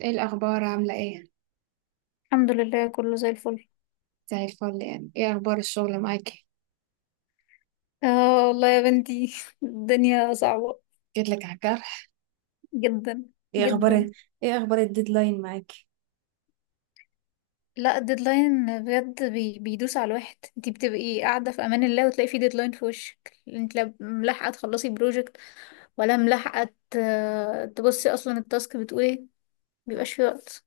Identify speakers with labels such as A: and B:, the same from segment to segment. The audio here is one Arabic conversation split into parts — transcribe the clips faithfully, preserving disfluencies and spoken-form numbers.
A: ايه الاخبار؟ عامله ايه؟
B: الحمد لله كله زي الفل.
A: زي الفل. يعني ايه اخبار الشغل معاكي؟
B: اه والله يا بنتي الدنيا صعبة
A: جيت لك على الجرح.
B: جدا
A: ايه
B: جدا.
A: اخبار؟ ايه اخبار الديدلاين معاكي؟
B: لا الديدلاين بجد بي بيدوس على الواحد، انتي بتبقي قاعدة في امان الله وتلاقي في ديدلاين في وشك، انت لا ملاحقة تخلصي بروجكت ولا ملاحقة. ت- تبصي اصلا التاسك بتقول ايه، مبيبقاش في وقت.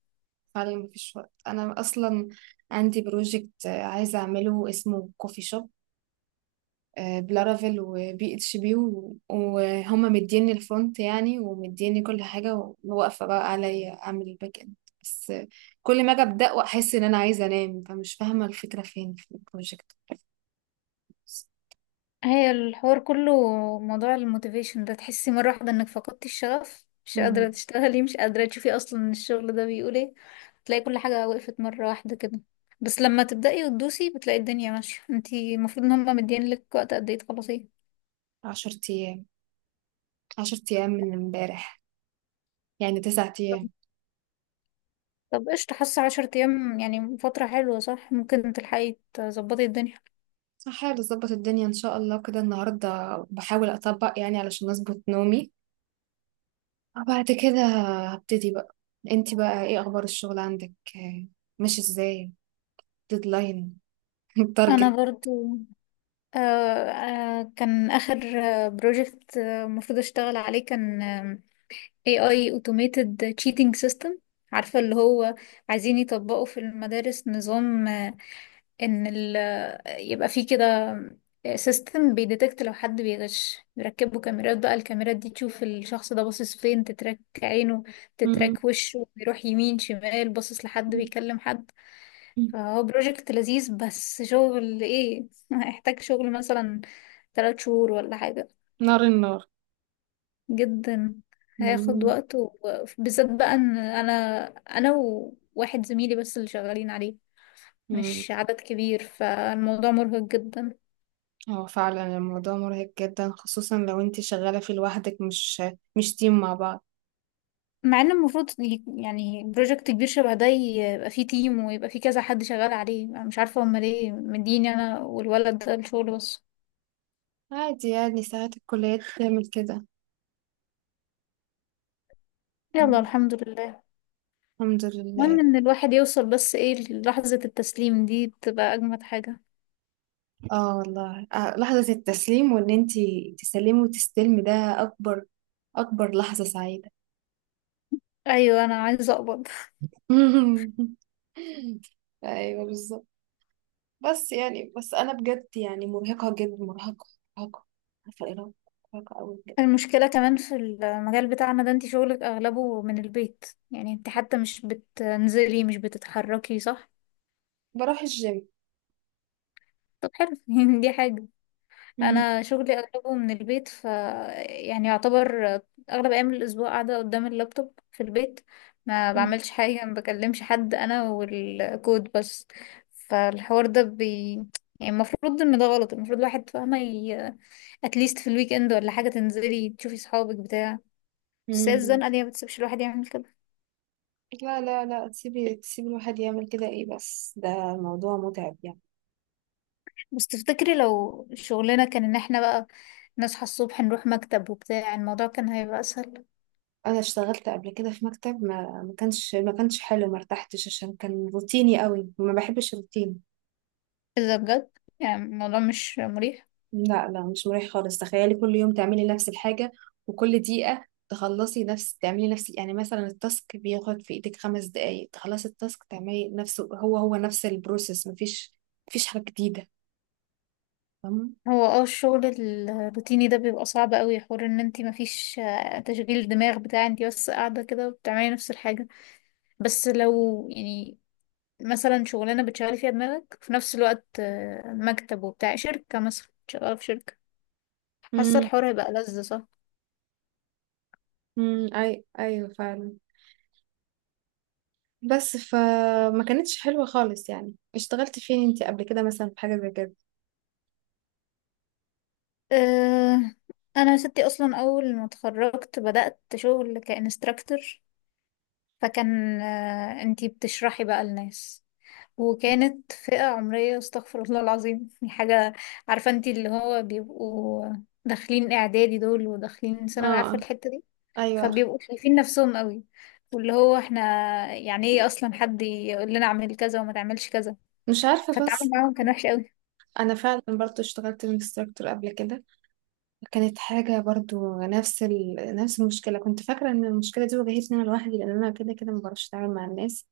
A: فعلا مفيش وقت. انا اصلا عندي بروجكت عايزه اعمله اسمه كوفي شوب بلارافيل وبي اتش بي و- وهما مديني الفرونت يعني، ومديني كل حاجه، وواقفه بقى عليا اعمل الباك اند. بس آه، كل ما اجي ابدا واحس ان انا عايزه انام فمش فاهمه الفكره فين في البروجكت.
B: هي الحوار كله موضوع الموتيفيشن ده، تحسي مرة واحدة انك فقدتي الشغف، مش قادرة
A: مم،
B: تشتغلي، مش قادرة تشوفي اصلا الشغل ده بيقول ايه. تلاقي كل حاجة وقفت مرة واحدة كده. بس لما تبدأي وتدوسي بتلاقي الدنيا ماشية. انتي المفروض ان هما مدين لك وقت قد ايه تخلصيه؟
A: عشرة ايام. عشرة ايام من امبارح، يعني تسعة أيام.
B: طب قشطة، حاسة عشر ايام يعني فترة حلوة صح، ممكن تلحقي تظبطي الدنيا.
A: هحاول أظبط الدنيا إن شاء الله، كده النهاردة بحاول أطبق يعني علشان أظبط نومي، وبعد كده هبتدي بقى. انتي بقى ايه أخبار الشغل عندك؟ آه، ماشي ازاي؟ ديدلاين،
B: انا
A: التارجت.
B: برضو آه آه كان اخر بروجكت المفروض اشتغل عليه كان إيه آي automated cheating system، عارفة اللي هو، عايزين يطبقوا في المدارس نظام آه، ان ال آه، يبقى فيه كده سيستم بيديتكت لو حد بيغش، يركبوا كاميرات بقى الكاميرات دي تشوف الشخص ده باصص فين، تتراك عينه،
A: مم.
B: تتراك وشه بيروح يمين شمال، باصص لحد، بيكلم حد. فهو بروجكت لذيذ بس شغل ايه هيحتاج شغل مثلا ثلاث شهور ولا حاجة.
A: نار النار.
B: جدا. هياخد
A: مم.
B: وقت، وبالذات بقى ان انا انا وواحد زميلي بس اللي شغالين عليه،
A: مم.
B: مش عدد كبير، فالموضوع مرهق جدا.
A: هو فعلا الموضوع مرهق جدا، خصوصا لو انتي شغالة في لوحدك، مش مش تيم مع بعض.
B: مع ان المفروض ي- يعني بروجكت كبير شبه ده يبقى فيه تيم ويبقى فيه كذا حد شغال عليه. انا مش عارفه هما ليه مديني انا والولد ده الشغل بس.
A: عادي، يعني ساعات الكليات بتعمل كده.
B: يلا
A: مم.
B: الحمد لله.
A: الحمد
B: المهم
A: لله.
B: ان الواحد يوصل، بس ايه، للحظة التسليم دي بتبقى اجمد حاجه.
A: اه والله، آه، لحظة التسليم، وان انتي تسلمي وتستلمي ده اكبر، اكبر لحظة سعيدة.
B: ايوه انا عايزه اقبض.
A: ايوه بالظبط. بس يعني، بس انا بجد يعني مرهقة جدا، مرهقة، مرهقة. عارفة ايه رأيك؟ مرهقة اوي بجد.
B: المشكلة كمان في المجال بتاعنا ده، انت شغلك اغلبه من البيت، يعني انت حتى مش بتنزلي، مش بتتحركي صح.
A: بروح الجيم.
B: طب حلو يعني دي حاجة.
A: مم.
B: انا شغلي اغلبه من البيت، ف يعني يعتبر اغلب ايام الاسبوع قاعدة قدام اللابتوب في البيت، ما
A: مم.
B: بعملش حاجة، ما بكلمش حد، انا والكود بس. فالحوار ده بي يعني المفروض ان ده غلط، المفروض الواحد فاهمة ي... اتليست في الويك اند ولا حاجة تنزلي تشوفي صحابك بتاع. بس هي
A: مم.
B: الزنقة دي ما بتسيبش الواحد يعمل كده.
A: لا لا لا، تسيبي تسيبي الواحد يعمل كده، ايه؟ بس ده موضوع متعب يعني.
B: بس تفتكري لو شغلنا كان ان احنا بقى نصحى الصبح نروح مكتب وبتاع، الموضوع كان هيبقى اسهل.
A: انا اشتغلت قبل كده في مكتب، ما ما كانش ما كانش حلو، ما ارتحتش، عشان كان روتيني قوي، ما بحبش الروتين.
B: اذا بجد يعني الموضوع مش مريح.
A: لا لا، مش مريح خالص. تخيلي كل يوم تعملي نفس الحاجة، وكل دقيقة تخلصي نفس، تعملي نفس، يعني مثلا التاسك بياخد في ايدك خمس دقايق، تخلصي التاسك تعملي نفسه، هو هو نفس البروسيس، مفيش مفيش حاجة جديدة. فاهمة؟
B: هو اه الشغل الروتيني ده بيبقى صعب قوي، حوار ان انتي مفيش آه، تشغيل دماغ بتاع، انتي بس قاعدة كده بتعملي نفس الحاجة. بس لو يعني مثلا شغلانة بتشغلي فيها دماغك في نفس الوقت آه، مكتب وبتاع، شركة مثلا، شغالة في شركة، حاسة
A: امم،
B: الحوار هيبقى لذ صح.
A: امم اي ايوه فعلا. بس فما كانتش حلوة خالص. يعني اشتغلت فين انتي قبل كده مثلا في حاجة زي كده؟
B: أه، انا ستي اصلا اول ما اتخرجت بدأت شغل كإنستراكتور، فكان أه انتي بتشرحي بقى للناس، وكانت فئة عمرية استغفر الله العظيم يعني، حاجة، عارفة انتي اللي هو، بيبقوا داخلين اعدادي دول وداخلين ثانوي، عارفة
A: اه،
B: الحتة دي.
A: ايوه.
B: فبيبقوا شايفين نفسهم قوي، واللي هو احنا يعني ايه اصلا حد يقول لنا اعمل كذا وما تعملش كذا.
A: مش عارفه بس.
B: فالتعامل معاهم كان وحش.
A: انا فعلا برضو اشتغلت انستراكتور قبل كده، كانت حاجة برضو نفس ال... نفس المشكلة. كنت فاكرة إن المشكلة دي واجهتني أنا لوحدي، لأن أنا كده كده مبعرفش أتعامل مع الناس،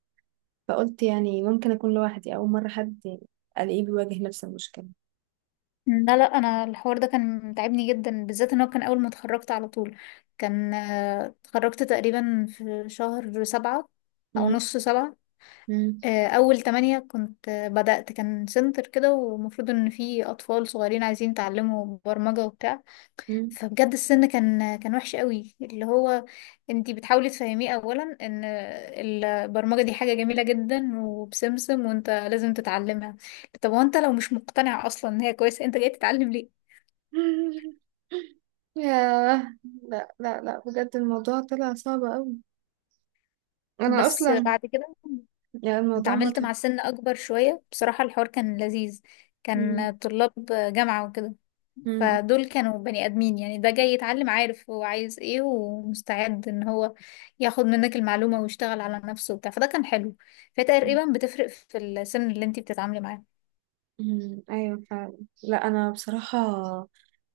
A: فقلت يعني ممكن أكون لوحدي أول مرة حد ألاقيه بيواجه نفس المشكلة.
B: لا لا انا الحوار ده كان متعبني جدا، بالذات ان هو كان اول ما اتخرجت على طول. كان آه، اتخرجت تقريبا في شهر سبعة او
A: مم.
B: نص سبعة.
A: مم.
B: آه، اول تمانية كنت آه، بدأت، كان سنتر كده ومفروض ان في اطفال صغيرين عايزين يتعلموا برمجة وبتاع.
A: مم.
B: فبجد السن كان كان وحش قوي، اللي هو انتي بتحاولي تفهميه اولا ان البرمجة دي حاجة جميلة جدا وبسمسم وانت لازم تتعلمها. طب وانت لو مش مقتنع اصلا ان هي كويسة انت جاي تتعلم ليه؟
A: ياه. لا لا لا، بجد الموضوع طلع صعب أوي. أنا
B: بس
A: أصلا
B: بعد كده
A: يعني الموضوع
B: اتعاملت
A: مضحك.
B: مع سن اكبر شوية، بصراحة الحوار كان لذيذ، كان
A: مم.
B: طلاب جامعة وكده.
A: مم.
B: فدول كانوا بني ادمين، يعني ده جاي يتعلم، عارف هو عايز ايه، ومستعد ان هو ياخد منك المعلومة ويشتغل على نفسه وبتاع. فده كان حلو. فهي تقريبا بتفرق في السن اللي انتي بتتعاملي معاه.
A: مم. أيوة فعلا. لا أنا بصراحة،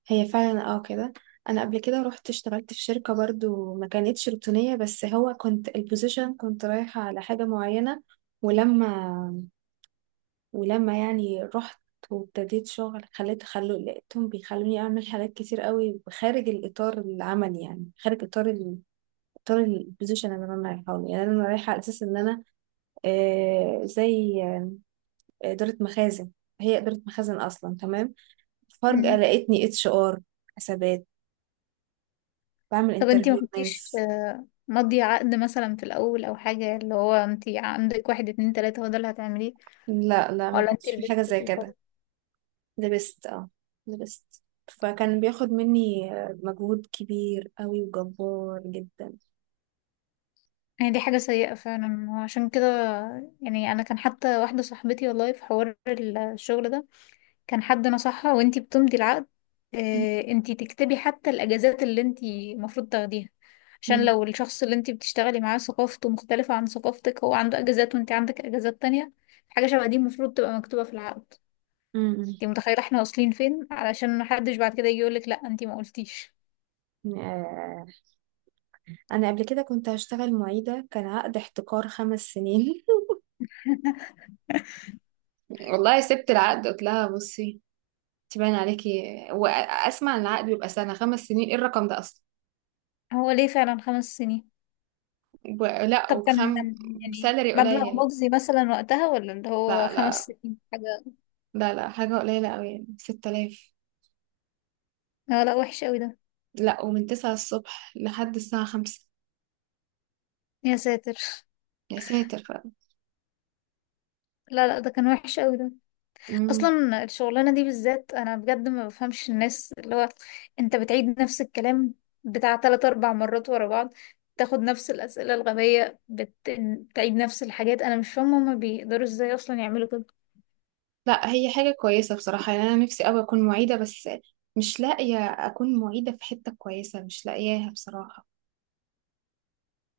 A: هي فعلا اه كده. انا قبل كده رحت اشتغلت في شركة برضو ما كانتش روتينية، بس هو كنت البوزيشن كنت رايحة على حاجة معينة، ولما ولما يعني رحت وابتديت شغل، خليت خلو لقيتهم بيخلوني اعمل حاجات كتير قوي خارج الاطار العمل، يعني خارج اطار ال- اطار البوزيشن اللي انا رايحه له. يعني انا رايحه على اساس ان انا آه زي آه، اداره مخازن، هي اداره مخازن اصلا، تمام. فجاه
B: مم.
A: لقيتني اتش ار، حسابات، بعمل
B: طب انتي ما
A: انترفيو
B: كنتيش
A: ناس.
B: آه، مضي عقد مثلا في الاول او حاجة، اللي هو انتي عندك واحد اتنين تلاتة هو ده اللي هتعمليه؟
A: لا لا، ما
B: ولا انتي
A: كانش في حاجة
B: لبستي
A: زي
B: في الحوار؟
A: كده. لبست، اه لبست. فكان بياخد مني آه، مجهود كبير قوي وجبار جدا.
B: يعني دي حاجة سيئة فعلا. وعشان كده يعني أنا كان حتى واحدة صاحبتي والله، في حوار الشغل ده كان حد نصحها وانتي بتمضي العقد
A: م-
B: اه انتي تكتبي حتى الأجازات اللي انتي المفروض تاخديها. عشان
A: م-
B: لو الشخص اللي انتي بتشتغلي معاه ثقافته مختلفة عن ثقافتك، هو عنده أجازات وانتي عندك أجازات تانية. حاجة شبه دي المفروض تبقى مكتوبة في العقد.
A: م-
B: انتي متخيلة احنا واصلين فين علشان محدش بعد كده يجي يقولك لأ انتي ما قلتيش.
A: م. آه، أنا قبل كده كنت هشتغل معيدة، كان عقد احتكار خمس سنين. والله سبت العقد، قلت لها بصي، تبان عليكي، وأسمع إن العقد بيبقى سنة؟ خمس سنين إيه الرقم ده أصلا؟
B: هو ليه فعلا خمس سنين؟
A: و- لا
B: طب كان
A: وبخم
B: يعني
A: بسالري
B: مبلغ
A: قليل.
B: مجزي مثلا وقتها، ولا اللي هو
A: لا
B: خمس
A: لا،
B: سنين حاجة؟
A: لا لا حاجة قليلة قوي، ستة آلاف.
B: لا لا وحش قوي ده.
A: لا ومن تسعة الصبح لحد الساعة خمسة.
B: يا ساتر.
A: يا ساتر. ف...
B: لا لا ده كان وحش قوي ده.
A: مم.
B: اصلا الشغلانة دي بالذات انا بجد ما بفهمش الناس، اللي هو انت بتعيد نفس الكلام بتاع تلات اربع مرات ورا بعض، تاخد نفس الأسئلة الغبية بت... بتعيد نفس الحاجات. أنا مش فاهمة هما بيقدروا ازاي أصلا يعملوا كده.
A: لا هي حاجة كويسة بصراحة، يعني أنا نفسي أوي أكون معيدة، بس مش لاقية أكون معيدة في حتة كويسة، مش لاقياها بصراحة،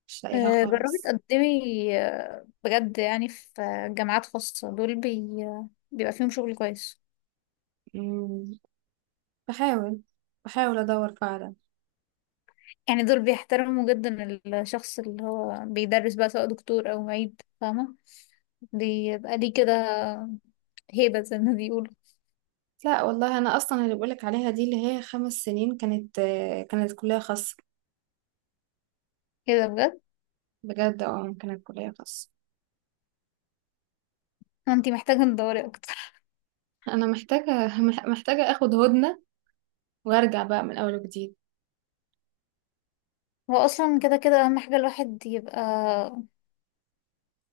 A: مش لاقيها
B: أه جربي
A: خالص.
B: تقدمي آه، بجد، يعني في آه، جامعات خاصة دول بي... بيبقى فيهم شغل كويس.
A: مم. بحاول، بحاول أدور فعلا.
B: يعني دول بيحترموا جدا الشخص اللي هو بيدرس بقى، سواء دكتور او معيد، فاهمة، بيبقى ليه كده هيبة زي ما بيقولوا.
A: لا والله، أنا أصلا اللي بقولك عليها دي اللي هي خمس سنين كانت، آه، كانت كلية خاصة.
B: كده بجد؟
A: بجد اه، كانت كلية خاصة.
B: انتي محتاجة تدوري اكتر.
A: أنا محتاجة، محتاجة أخد هدنة وأرجع بقى من أول وجديد.
B: هو اصلا كده كده اهم حاجة الواحد يبقى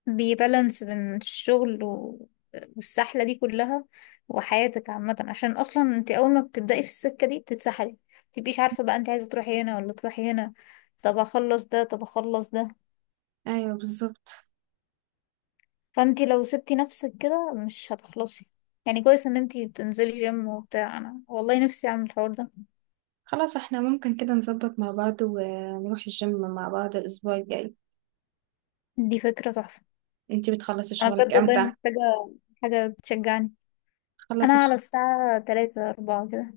B: بيبالانس بين الشغل و... والسحلة دي كلها وحياتك عامة، عشان اصلا انتي اول ما بتبدأي في السكة دي بتتسحلي، متبقيش عارفة بقى انتي عايزة تروحي هنا ولا تروحي هنا، طب اخلص ده طب اخلص ده.
A: أيوه بالظبط.
B: فانتي لو سبتي نفسك كده مش هتخلصي. يعني كويس ان انتي بتنزلي جيم وبتاع، انا والله نفسي اعمل الحوار ده.
A: خلاص احنا ممكن كده نظبط مع بعض ونروح الجيم مع بعض الأسبوع الجاي.
B: دي فكرة تحفة.
A: انتي بتخلصي
B: انا
A: شغلك
B: بجد والله
A: امتى؟
B: محتاجة حاجة تشجعني. انا
A: خلصي
B: على
A: ش-
B: الساعة تلاتة اربعة كده.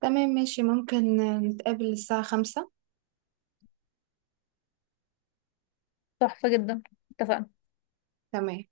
A: تمام، ماشي، ممكن نتقابل الساعة خمسة.
B: تحفة جدا، اتفقنا.
A: تمام.